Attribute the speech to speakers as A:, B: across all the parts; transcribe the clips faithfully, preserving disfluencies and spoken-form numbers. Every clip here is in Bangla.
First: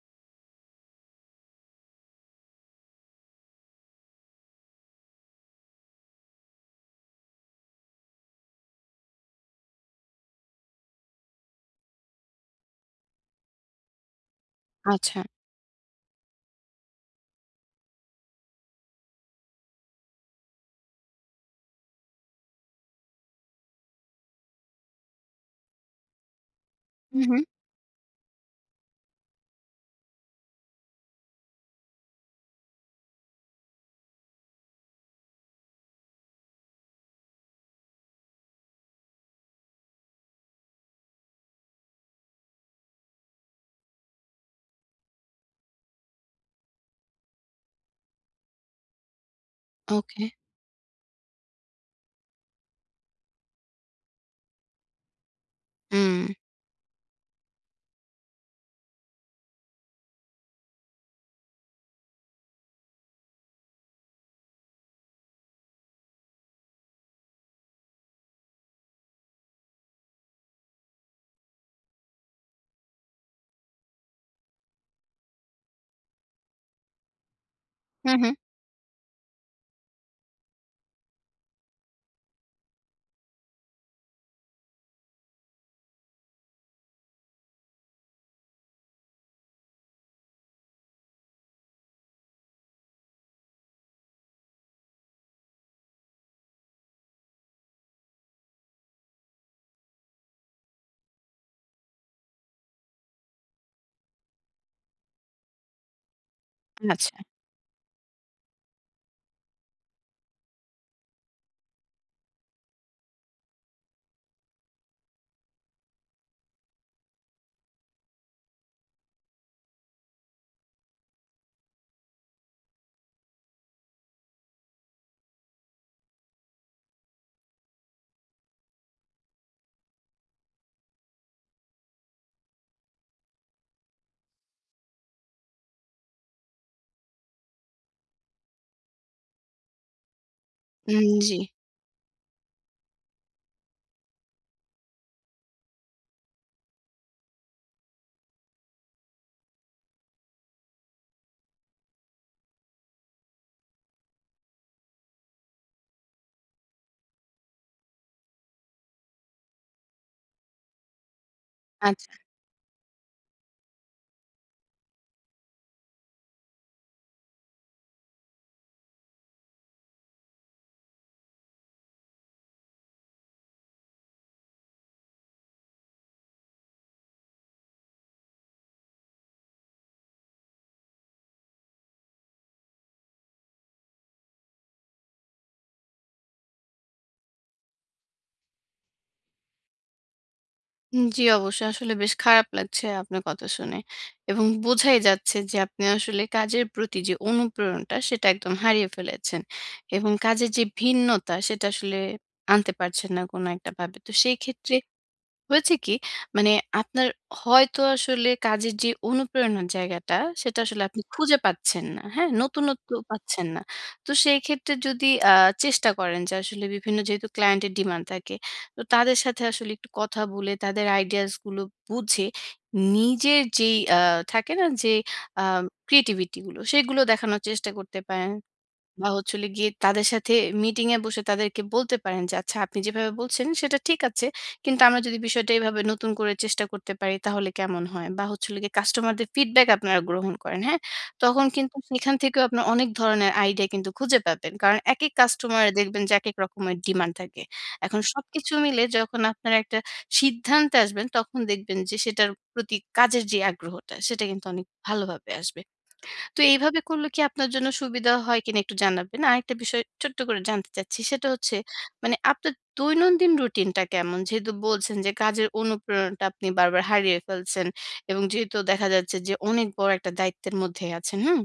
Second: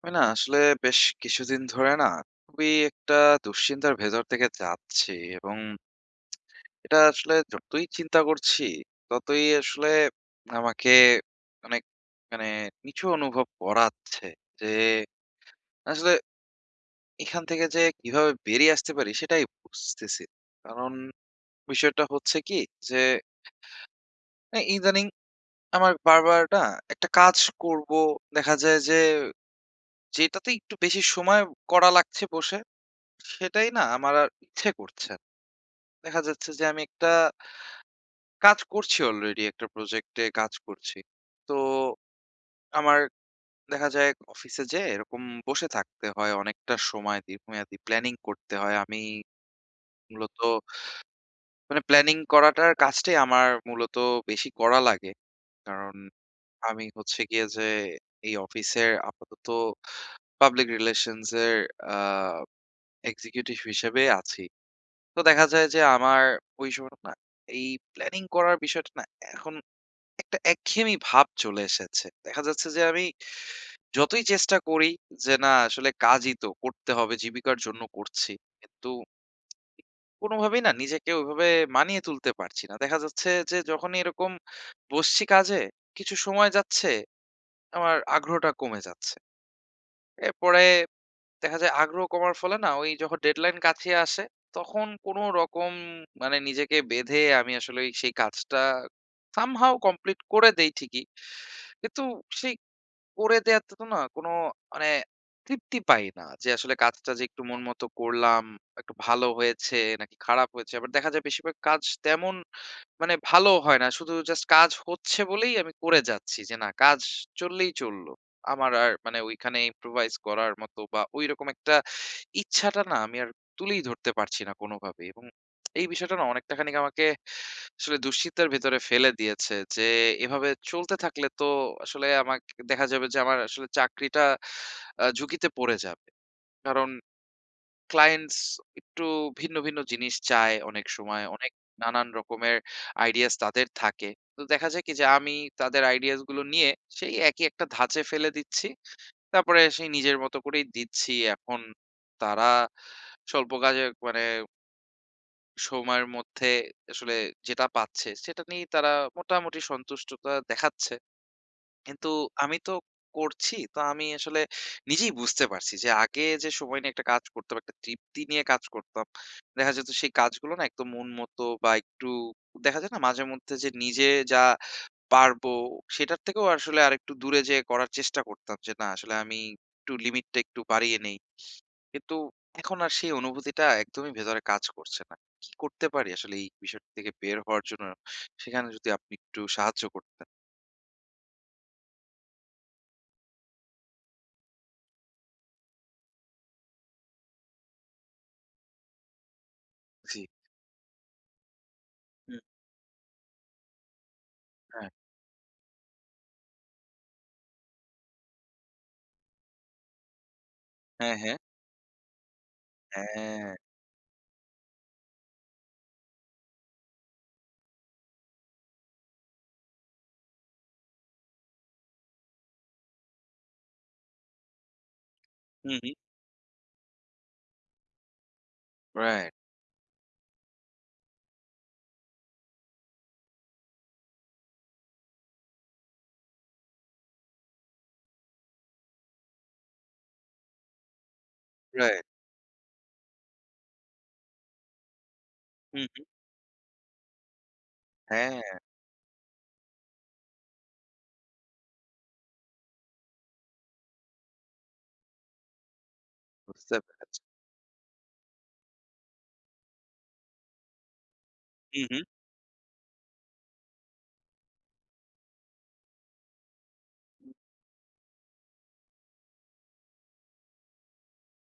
A: আমি না আসলে বেশ কিছুদিন ধরে না খুবই একটা দুশ্চিন্তার ভেতর থেকে যাচ্ছি এবং এটা আসলে যতই চিন্তা করছি ততই আসলে আমাকে অনেক মানে নিচু অনুভব করাচ্ছে যে
B: আচ্ছা।
A: আসলে এখান থেকে যে কিভাবে বেরিয়ে আসতে পারি সেটাই বুঝতেছি না। কারণ বিষয়টা হচ্ছে কি যে এই ইদানিং আমার বারবার না একটা
B: হুম,
A: কাজ
B: হুম।
A: করব দেখা যায় যে যেটাতে একটু বেশি সময় করা লাগছে বসে সেটাই না আমার আর ইচ্ছে করছে না। দেখা যাচ্ছে যে আমি একটা কাজ করছি অলরেডি একটা প্রজেক্টে কাজ করছি। তো আমার দেখা যায় অফিসে যেয়ে এরকম বসে থাকতে হয় অনেকটা সময় দীর্ঘমেয়াদী প্ল্যানিং করতে হয়। আমি
B: ওকে।
A: মূলত মানে প্ল্যানিং করাটার কাজটাই আমার মূলত বেশি করা লাগে। কারণ
B: হুম।
A: আমি হচ্ছে গিয়ে যে এই অফিসের আপাতত পাবলিক রিলেশনস এর আ এক্সিকিউটিভ হিসেবে আছি। তো দেখা যায় যে আমার ওই সময়টা না এই প্ল্যানিং করার বিষয়টা না এখন একটা একঘেয়েমি ভাব চলে এসেছে। দেখা যাচ্ছে যে আমি যতই চেষ্টা করি যে না আসলে কাজই তো করতে হবে, জীবিকার জন্য
B: হুম,
A: করছি।
B: হুম।
A: কিন্তু কোনোভাবেই না নিজেকে ওইভাবে মানিয়ে তুলতে পারছি না। দেখা যাচ্ছে যে যখনই এরকম বসছি কাজে, কিছু সময় যাচ্ছে, আমার আগ্রহটা কমে যাচ্ছে। এরপরে দেখা যায় আগ্রহ কমার ফলে না ওই যখন ডেডলাইন কাছে আসে তখন কোনো রকম মানে নিজেকে বেঁধে আমি আসলে ওই সেই কাজটা সামহাও কমপ্লিট করে দেই ঠিকই কিন্তু সেই করে দেয়াতে তো না কোনো মানে তৃপ্তি পাই না। যে আসলে
B: আচ্ছা।
A: কাজটা যে একটু মন মতো করলাম, একটু ভালো হয়েছে নাকি খারাপ হয়েছে। আবার দেখা যায় বেশিরভাগ কাজ তেমন মানে ভালো হয় না। শুধু জাস্ট কাজ হচ্ছে বলেই আমি করে যাচ্ছি। যে না কাজ চললেই চলল। আমার আর মানে ওইখানে improvise করার মতো বা ঐরকম একটা ইচ্ছাটা না আমি আর তুলেই ধরতে পারছি না কোনোভাবেই এবং এই বিষয়টা না অনেকটা খানিক আমাকে আসলে দুশ্চিন্তার ভেতরে ফেলে দিয়েছে যে এভাবে চলতে থাকলে তো আসলে আমাকে দেখা যাবে যে আমার আসলে চাকরিটা আ ঝুঁকিতে পড়ে যাবে। কারণ ক্লায়েন্টস একটু ভিন্ন, ভিন্ন জিনিস চায় অনেক
B: উম
A: সময়।
B: জি।
A: অনেক নানান রকমের আইডিয়াস তাদের থাকে। তো দেখা যায় কি যে আমি তাদের আইডিয়াস গুলো নিয়ে সেই একই একটা ধাঁচে ফেলে দিচ্ছি। তারপরে সেই নিজের মতো করেই দিচ্ছি। এখন তারা স্বল্প কাজে মানে সময়ের মধ্যে আসলে যেটা পাচ্ছে সেটা নিয়েই তারা মোটামুটি সন্তুষ্টতা দেখাচ্ছে।
B: আচ্ছা।
A: কিন্তু আমি তো করছি, তো আমি আসলে নিজেই বুঝতে পারছি যে আগে যে সময় নিয়ে একটা কাজ করতাম, একটা তৃপ্তি নিয়ে কাজ করতাম। দেখা যেত সেই কাজগুলো না একদম মন মতো বা একটু দেখা যায় না মাঝে মধ্যে যে নিজে যা পারবো সেটার থেকেও আসলে আরেকটু দূরে যেয়ে করার চেষ্টা করতাম যে না আসলে আমি একটু লিমিটটা একটু বাড়িয়ে নেই। কিন্তু এখন আর সেই অনুভূতিটা একদমই ভেতরে কাজ করছে না। কি করতে পারি আসলে এই বিষয়টা থেকে বের হওয়ার জন্য? সেখানে যদি আপনি একটু সাহায্য করতেন।
B: জি, অবশ্যই। আসলে বেশ খারাপ লাগছে আপনার কথা শুনে। এবং বোঝাই যাচ্ছে যে আপনি আসলে কাজের প্রতি যে অনুপ্রেরণাটা সেটা একদম হারিয়ে ফেলেছেন। এবং
A: জি।
B: কাজের যে ভিন্নতা সেটা আসলে
A: হুম।
B: আনতে পারছেন না কোনো একটা ভাবে। তো সেই ক্ষেত্রে
A: হ্যাঁ,
B: হয়েছে কি? মানে আপনার হয়তো আসলে কাজের যে অনুপ্রেরণার জায়গাটা, সেটা আসলে আপনি
A: হ্যাঁ, হ্যাঁ,
B: খুঁজে পাচ্ছেন না। হ্যাঁ? নতুনত্ব পাচ্ছেন
A: হ্যাঁ।
B: না। তো সেই ক্ষেত্রে যদি আ চেষ্টা করেন যে আসলে বিভিন্ন যেহেতু ক্লায়েন্টের ডিমান্ড থাকে, তো তাদের সাথে আসলে একটু কথা বলে তাদের আইডিয়াস গুলো বুঝে নিজের যেই আ থাকে না যে আ
A: হুম, হুম।
B: ক্রিয়েটিভিটি গুলো, সেগুলো দেখানোর চেষ্টা করতে পারেন। বা
A: রাইট,
B: হচ্ছে হলো গিয়ে তাদের সাথে মিটিং এ বসে তাদেরকে বলতে পারেন যে, "আচ্ছা আপনি যেভাবে বলছেন সেটা ঠিক আছে। কিন্তু আমরা যদি বিষয়টা এভাবে নতুন করে চেষ্টা করতে পারি তাহলে কেমন হয়?" বা হচ্ছে হলো গিয়ে কাস্টমারদের ফিডব্যাক আপনারা গ্রহণ করেন, হ্যাঁ? তখন কিন্তু
A: রাইট।
B: সেখান থেকেও আপনার অনেক ধরনের আইডিয়া কিন্তু খুঁজে পাবেন। কারণ একেক কাস্টমারে
A: হুম,
B: দেখবেন
A: হুম।
B: যে একেক রকমের ডিমান্ড থাকে। এখন সবকিছু
A: হ্যাঁ,
B: মিলে যখন আপনারা একটা সিদ্ধান্তে আসবেন তখন দেখবেন যে সেটার প্রতি কাজের যে আগ্রহটা সেটা কিন্তু অনেক ভালোভাবে আসবে। তো
A: বুঝতে
B: এইভাবে করলে কি
A: পেরেছি।
B: আপনার জন্য সুবিধা হয় কিনা একটু জানাবেন? আরেকটা বিষয় ছোট্ট করে জানতে চাচ্ছি। সেটা হচ্ছে
A: হুম, হুম।
B: মানে আপনার দৈনন্দিন রুটিনটা কেমন? যেহেতু বলছেন যে কাজের অনুপ্রেরণাটা আপনি বারবার হারিয়ে ফেলছেন এবং যেহেতু দেখা যাচ্ছে যে অনেক বড় একটা দায়িত্বের মধ্যে আছেন, হুম?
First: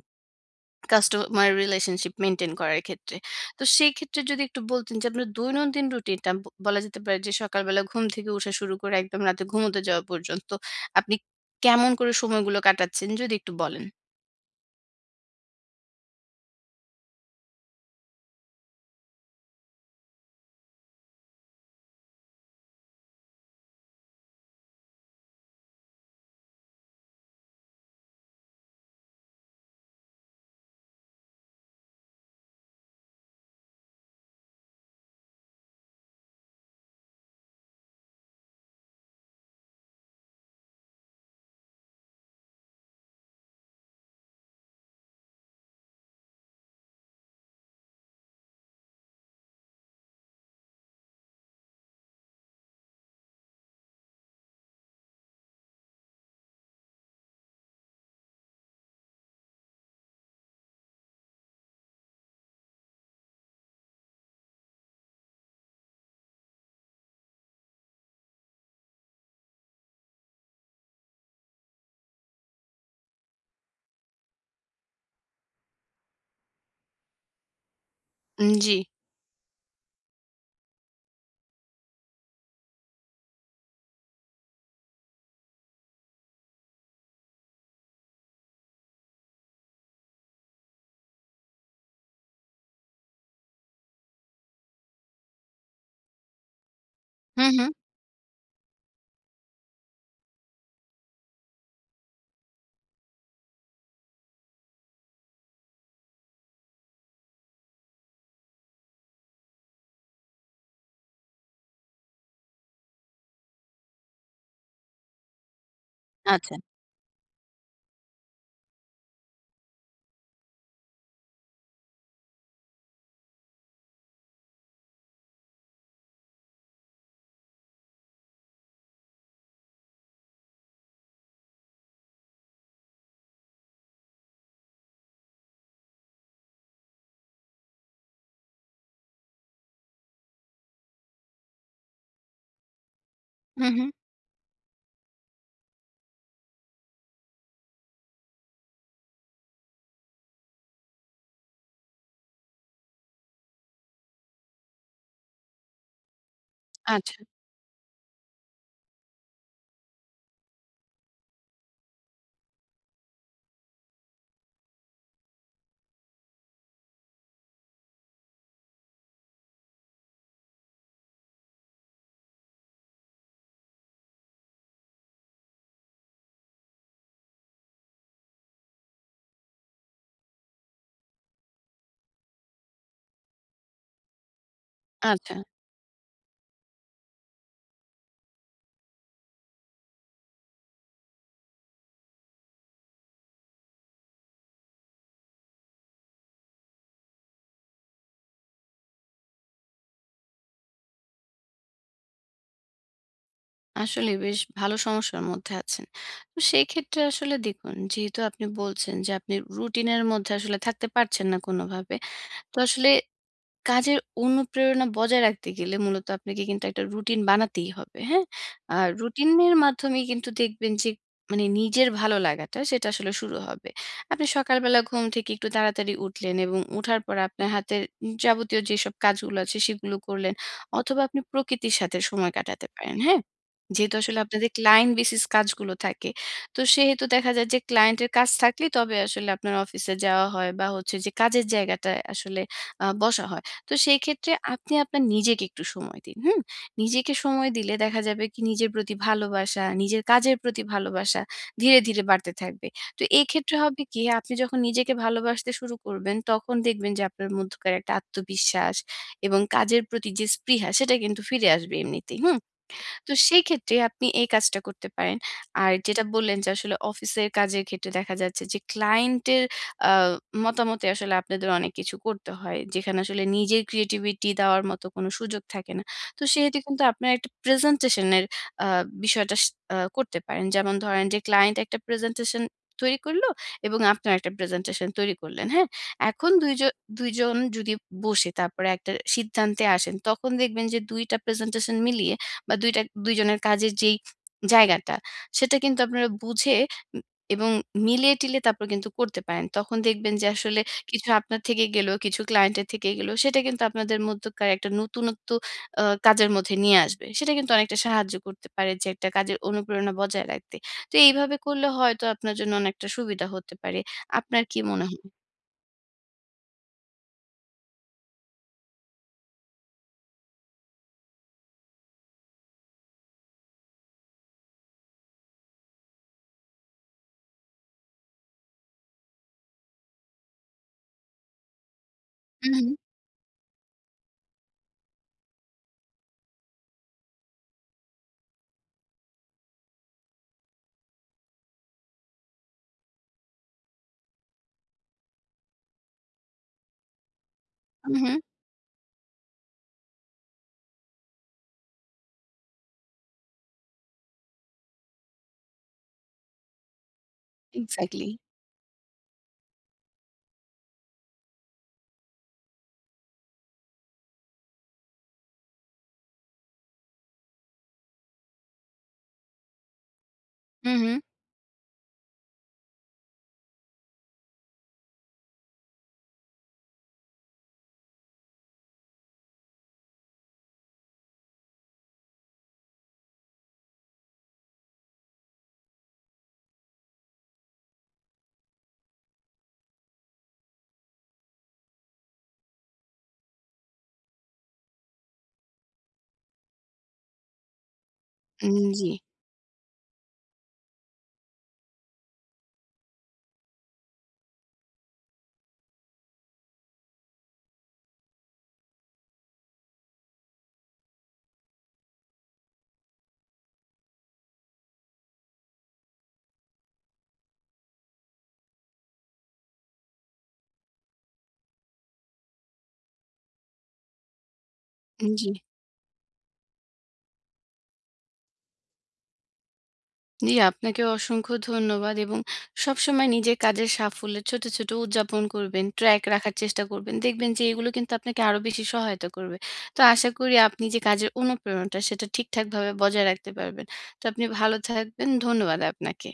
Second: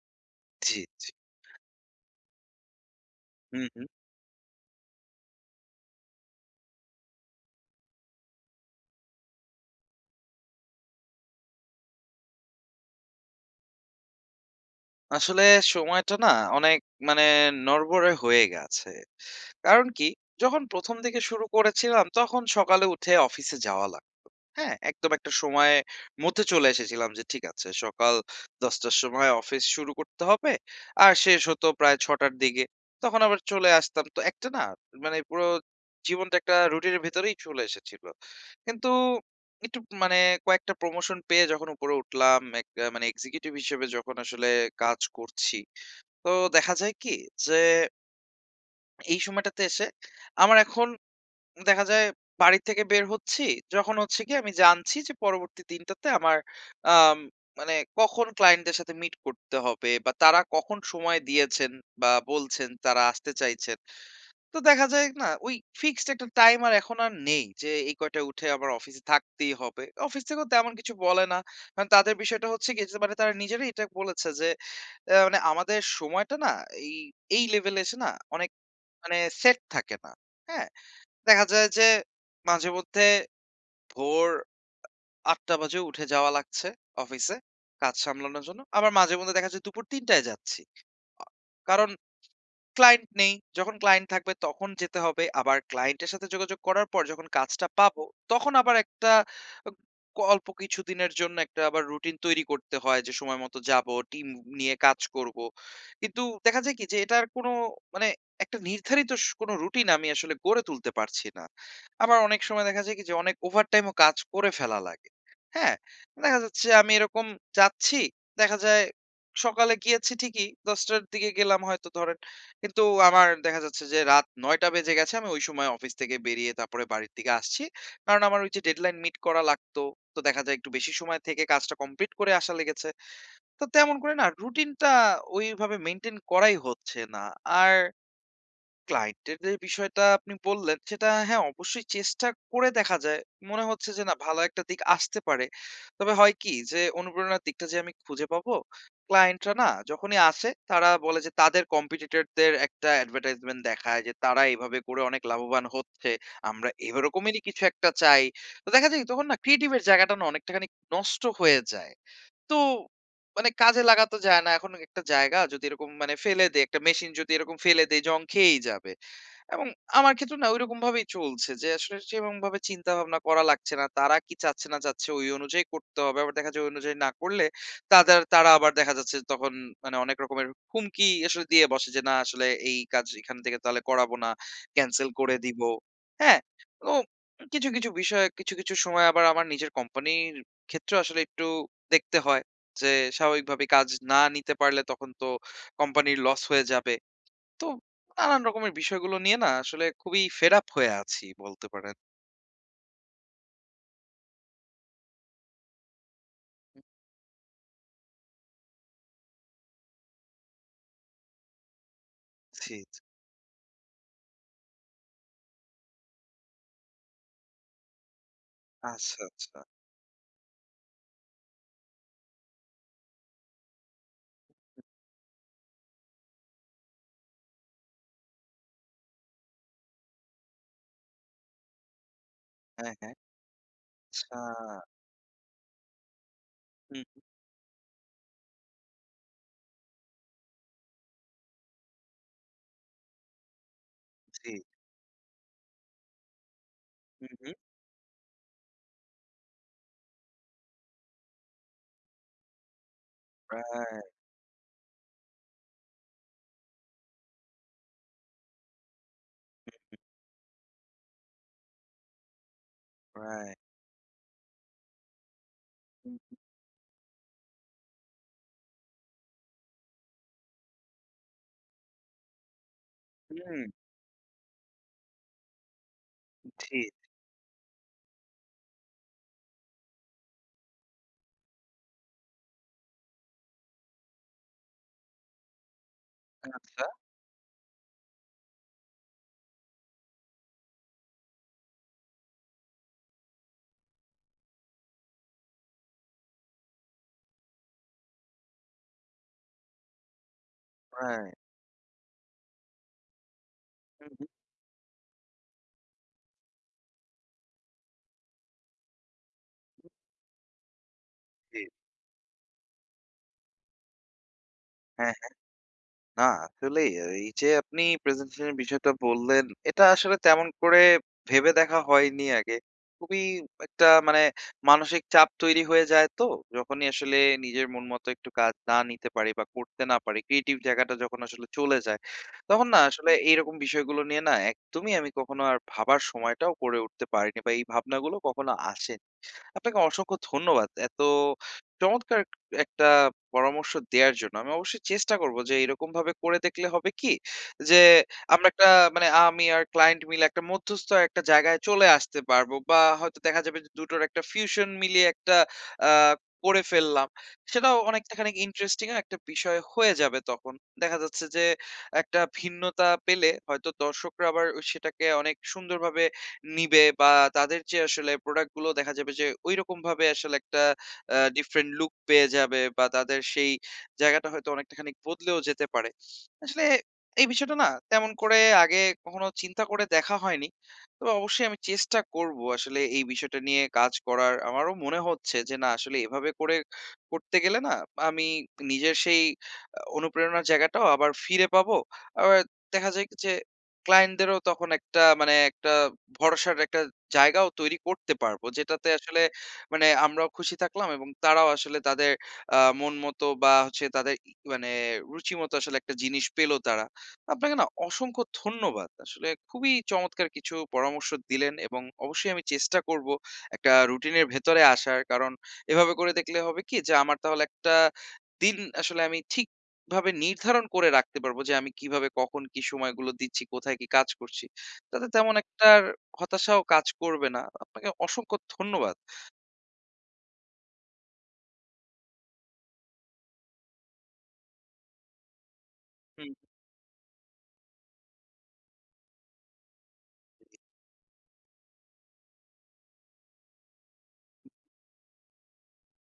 A: জি, জি।
B: কাস্টমার রিলেশনশিপ মেইনটেইন করার ক্ষেত্রে। তো
A: হুম, হুম।
B: সেই ক্ষেত্রে যদি একটু বলতেন যে আপনার দৈনন্দিন রুটিনটা ব বলা যেতে পারে যে সকালবেলা ঘুম থেকে উঠা শুরু করে একদম রাতে ঘুমোতে যাওয়া পর্যন্ত আপনি কেমন করে সময়গুলো কাটাচ্ছেন যদি একটু বলেন?
A: আসলে সময়টা না অনেক মানে নড়বড়ে হয়ে গেছে। কারণ কি? যখন প্রথম দিকে শুরু করেছিলাম তখন সকালে উঠে অফিসে যাওয়া লাগ হ্যাঁ, একদম একটা সময়ের মধ্যে চলে এসেছিলাম যে ঠিক আছে সকাল দশটা র সময় অফিস শুরু করতে হবে। আর শেষ হতো প্রায় ছয়টা র দিকে। তখন আবার চলে আসতাম। তো একটা না মানে পুরো জীবনটা একটা রুটিন এর ভেতরেই চলে এসেছিল। কিন্তু একটু মানে কয়েকটা প্রমোশন পেয়ে যখন উপরে উঠলাম এক আ মানে এক্সিকিউটিভ হিসেবে যখন আসলে কাজ করছি, তো দেখা যায় কি যে এই সময়টাতে এসে আমার এখন দেখা যায় বাড়ি থেকে বের হচ্ছি, যখন হচ্ছে গিয়ে আমি জানছি যে পরবর্তী দিনটাতে আমার আম মানে কখন ক্লায়েন্টদের সাথে মিট করতে হবে বা তারা কখন সময় দিয়েছেন বা বলছেন তারা আসতে চাইছেন। তো দেখা যায় না ওই ফিক্সড একটা টাইম আর এখন আর নেই যে এই কয়টায় উঠে আমার অফিসে থাকতেই হবে। অফিস থেকেও তেমন কিছু বলে না। কারণ তাদের বিষয়টা হচ্ছে কি যে মানে তারা নিজেরাই এটা বলেছে যে আ মানে আমাদের সময়টা না এই, এই লেভেলে এসে না অনেক
B: উম জি।
A: মানে সেট থাকে না। হ্যাঁ? দেখা যায় যে মাঝেমধ্যে ভোর আটটা বাজে উঠে যাওয়া লাগছে অফিসে কাজ সামলানোর জন্য। আবার মাঝেমধ্যে দেখা যায় দুপুর তিনটা টায় যাচ্ছি। কারণ ক্লায়েন্ট নেই। যখন ক্লায়েন্ট থাকবে তখন যেতে হবে। আবার ক্লায়েন্টের সাথে যোগাযোগ করার পর যখন
B: হু, হু।
A: কাজটা পাবো, তখন আবার একটা ক অল্প কিছুদিনের জন্য একটা আবার রুটিন তৈরি করতে হয় যে সময় মতো যাবো, টিম নিয়ে কাজ করব। কিন্তু দেখা যায় কি যে এটার কোনো মানে একটা নির্ধারিত স কোনো রুটিন আমি আসলে গড়ে তুলতে পারছি না। আবার অনেক সময় দেখা যায় কি যে অনেক ওভারটাইমও কাজ করে ফেলা লাগে। হ্যাঁ? দেখা
B: আচ্ছা।
A: যাচ্ছে আমি এরকম যাচ্ছি, দেখা যায় সকালে গিয়েছি ঠিকই দশটা টার দিকে গেলাম হয়তো ধরেন কিন্তু আমার দেখা যাচ্ছে যে রাত নয়টা বেজে গেছে। আমি ওই সময় অফিস থেকে বেরিয়ে তারপরে বাড়ির দিকে আসছি। কারণ আমার ওই যে ডেডলাইন মিট করা লাগতো। তো দেখা যায় একটু বেশি সময় থেকে কাজটা কমপ্লিট করে আসা লেগেছে। তো তেমন করে না রুটিনটা ওইভাবে মেইনটেইন করাই হচ্ছে না। আর ক্লায়েন্টের যে বিষয়টা আপনি বললেন, সেটা হ্যাঁ, অবশ্যই চেষ্টা করে দেখা যায়। মনে
B: হুম, হুম।
A: হচ্ছে যে না ভালো একটা দিক আসতে পারে। তবে হয় কি যে অনুপ্রেরণার দিকটা যে আমি খুঁজে পাবো, ক্লায়েন্টরা না যখনই আসে তারা বলে যে তাদের কম্পিটিটরদের একটা অ্যাডভার্টাইজমেন্ট দেখায় যে তারা এভাবে করে অনেক লাভবান হচ্ছে। আমরা
B: আচ্ছা,
A: এরকমেরই কিছু একটা চাই। তো দেখা যায় তখন না ক্রিয়েটিভ এর জায়গাটা না অনেকটাখানি নষ্ট হয়ে যায়। তো মানে কাজে লাগাতো যায় না। এখন একটা জায়গা যদি এরকম মানে ফেলে দেই, একটা মেশিন যদি এরকম ফেলে দেই জং খেয়েই যাবে। এবং আমার ক্ষেত্রে না ঐরকম ভাবেই চলছে যে আসলে সেরকমভাবে চিন্তা ভাবনা করা লাগছে না। তারা কি চাচ্ছে না চাচ্ছে ওই অনুযায়ী করতে হবে। আবার দেখা যায় ওই অনুযায়ী না করলে তাদের তারা আবার দেখা যাচ্ছে তখন মানে অনেক রকমের হুমকি আসলে দিয়ে বসে যে না আসলে এই কাজ এখান থেকে তাহলে করাবো না, ক্যানসেল
B: আচ্ছা।
A: করে দিব। হ্যাঁ? তো কিছু, কিছু বিষয় কিছু, কিছু সময় আবার আমার নিজের কোম্পানির ক্ষেত্রেও আসলে একটু দেখতে হয় যে স্বাভাবিকভাবে কাজ না নিতে পারলে তখন তো কোম্পানির লস হয়ে যাবে। তো নানান রকমের বিষয়গুলো নিয়ে না আসলে খুবই ফেড আপ হয়ে আছি বলতে পারেন।
B: আসলেই বেশ ভালো সমস্যার মধ্যে আছেন। তো সেই ক্ষেত্রে আসলে দেখুন, যেহেতু আপনি বলছেন যে আপনি রুটিনের মধ্যে আসলে থাকতে পারছেন না কোনোভাবে। তো
A: জি,
B: আসলে
A: জি।
B: কাজের অনুপ্রেরণা বজায় রাখতে গেলে মূলত আপনাকে কিন্তু একটা রুটিন বানাতেই হবে। হ্যাঁ? আর
A: আচ্ছা,
B: রুটিনের
A: আচ্ছা।
B: মাধ্যমেই কিন্তু দেখবেন যে মানে নিজের ভালো লাগাটা সেটা আসলে শুরু হবে। আপনি সকালবেলা ঘুম থেকে একটু তাড়াতাড়ি উঠলেন এবং উঠার পর আপনার হাতের যাবতীয় যেসব কাজগুলো আছে সেগুলো করলেন। অথবা আপনি প্রকৃতির সাথে সময় কাটাতে
A: হ্যাঁ,
B: পারেন।
A: হ্যাঁ।
B: হ্যাঁ? যেহেতু আসলে
A: আচ্ছা।
B: আপনাদের ক্লায়েন্ট বেসিস কাজগুলো থাকে। তো সেহেতু
A: হুম,
B: দেখা যায় যে ক্লায়েন্টের কাজ থাকলেই তবে আসলে আপনার অফিসে যাওয়া হয় বা হচ্ছে যে কাজের জায়গাটায় আসলে আ বসা হয়। তো সেই ক্ষেত্রে
A: জি।
B: আপনি আপনার নিজেকে একটু সময় দিন। হুম? নিজেকে
A: হুম,
B: সময়
A: হুম।
B: দিলে দেখা যাবে কি নিজের প্রতি ভালোবাসা, নিজের কাজের প্রতি ভালোবাসা ধীরে, ধীরে বাড়তে থাকবে। তো এক্ষেত্রে হবে কি
A: রাইট,
B: আপনি যখন নিজেকে ভালোবাসতে শুরু করবেন তখন দেখবেন যে আপনার মধ্যকার একটা আত্মবিশ্বাস এবং কাজের প্রতি যে স্পৃহা সেটা কিন্তু ফিরে আসবে এমনিতেই। হুম? তো সেই
A: রাইট।
B: ক্ষেত্রে আপনি এই কাজটা করতে পারেন। আর যেটা
A: হুম,
B: বললেন যে আসলে অফিসের কাজের ক্ষেত্রে দেখা যাচ্ছে যে ক্লায়েন্টের আ মতামতে আসলে আপনাদের অনেক কিছু করতে হয়। যেখানে আসলে নিজের
A: হুম,
B: ক্রিয়েটিভিটি দেওয়ার মতো কোনো সুযোগ থাকে না। তো সেহেতু
A: জি।
B: কিন্তু আপনার একটা প্রেজেন্টেশন এর আ বিষয়টা স আ করতে পারেন। যেমন ধরেন যে ক্লায়েন্ট একটা প্রেজেন্টেশন তৈরি করলো এবং আপনার একটা প্রেজেন্টেশন তৈরি করলেন, হ্যাঁ? এখন ২ জ
A: আচ্ছা।
B: দুই জন যদি বসে তারপরে একটা সিদ্ধান্তে আসেন, তখন দেখবেন যে দুই টা প্রেজেন্টেশন মিলিয়ে বা দুই টা দুই জনের কাজের যেই জায়গাটা, সেটা কিন্তু আপনারা বুঝে উম এবং মিলিয়ে-টিলিয়ে তারপর কিন্তু করতে পারেন। তখন দেখবেন যে আসলে কিছু
A: রাইট।
B: আপনার থেকে গেল, কিছু ক্লায়েন্টের থেকে গেল। সেটা কিন্তু আপনাদের
A: হুম, হুম।
B: মধ্যকার একটা নতুনত্ব আ কাজের মধ্যে নিয়ে আসবে। সেটা কিন্তু অনেকটা সাহায্য করতে পারে যে একটা কাজের অনুপ্রেরণা বজায় রাখতে। তো এইভাবে
A: জি।
B: করলে হয়তো আপনার জন্য অনেকটা সুবিধা হতে পারে। আপনার কি মনে হয়?
A: হ্যাঁ। না, আসলেই এই যে আপনি প্রেজেন্টেশন এর বিষয়টা বললেন, এটা আসলে তেমন করে ভেবে দেখা হয়নি আগে। খুবই একটা মানে মানসিক চাপ তৈরি হয়ে যায় তো, যখনই আসলে নিজের মন মতো একটু কাজ না নিতে পারি বা করতে না পারি, ক্রিয়েটিভ জায়গাটা যখন আসলে চলে যায়,
B: হু,
A: তখন
B: হু।
A: না আসলে এইরকম বিষয়গুলো নিয়ে না একদমই আমি কখনো আর ভাবার সময়টাও করে উঠতে পারিনি বা এই ভাবনাগুলো কখনো আসেনি। আপনাকে অসংখ্য ধন্যবাদ। এত চমৎকার একটা পরামর্শ দেয়ার জন্য। আমি অবশ্যই চেষ্টা করব যে এরকমভাবে করে দেখলে হবে কি? যে
B: হু, হু।
A: আমরা একটা মানে আমি আর ক্লায়েন্ট মিলে একটা মধ্যস্থ একটা জায়গায় চলে আসতে পারবো বা হয়তো দেখা যাবে যে দুটোর একটা ফিউশন মিলিয়ে একটা আ করে ফেললাম। সেটাও
B: এক্সাক্টলি।
A: অনেকটা খানিক ইন্টারেস্টিং ও একটা বিষয় হয়ে যাবে তখন। দেখা যাচ্ছে যে একটা ভিন্নতা পেলে হয়তো দর্শকরা আবার সেটাকে অনেক সুন্দরভাবে নিবে বা তাদের যে আসলে প্রোডাক্ট গুলো দেখা যাবে যে ওইরকম ভাবে আসলে একটা
B: হু, হু।
A: ডিফারেন্ট লুক পেয়ে যাবে বা তাদের সেই জায়গাটা হয়তো অনেকটা খানিক বদলেও যেতে পারে আসলে এই বিষয়টা না তেমন করে আগে কখনো চিন্তা করে দেখা হয়নি তবে অবশ্যই আমি চেষ্টা করব আসলে এই বিষয়টা নিয়ে কাজ করার আমারও মনে হচ্ছে যে না আসলে এভাবে করে করতে গেলে না আমি নিজের সেই আহ, অনুপ্রেরণার জায়গাটাও আবার ফিরে পাবো আবার দেখা যায় কি যে ক্লায়েন্টদেরও তখন একটা মানে একটা ভরসার একটা জায়গাও তৈরি করতে পারবো।
B: উম
A: যেটাতে
B: জি,
A: আসলে মানে আমরাও খুশি থাকলাম এবং তারাও আসলে তাদের আ মন মতো বা হচ্ছে তাদের ই মানে রুচি মতো আসলে একটা জিনিস পেল তারা। আপনাকে না অসংখ্য ধন্যবাদ। আসলে খুবই চমৎকার কিছু পরামর্শ দিলেন এবং অবশ্যই আমি চেষ্টা করব একটা রুটিনের ভেতরে আসার। কারণ এভাবে করে দেখলে হবে কি যে আমার তাহলে একটা দিন আসলে আমি ঠিকভাবে নির্ধারণ করে রাখতে পারবো যে আমি কিভাবে, কখন, কি সময়গুলো দিচ্ছি, কোথায় কি কাজ করছি। তাতে
B: জি।
A: তেমন একটা হতাশাও কাজ করবে না। আপনাকে অসংখ্য ধন্যবাদ।
B: জি, আপনাকেও অসংখ্য ধন্যবাদ এবং সবসময় নিজের কাজের সাফল্যের ছোট, ছোট উদযাপন করবেন। ট্র্যাক রাখার
A: হুম।
B: চেষ্টা করবেন। দেখবেন যে এগুলো কিন্তু আপনাকে আরো বেশি সহায়তা করবে। তো আশা করি আপনি যে কাজের অনুপ্রেরণাটা সেটা ঠিকঠাকভাবে বজায় রাখতে পারবেন। তো আপনি ভালো থাকবেন। ধন্যবাদ আপনাকে।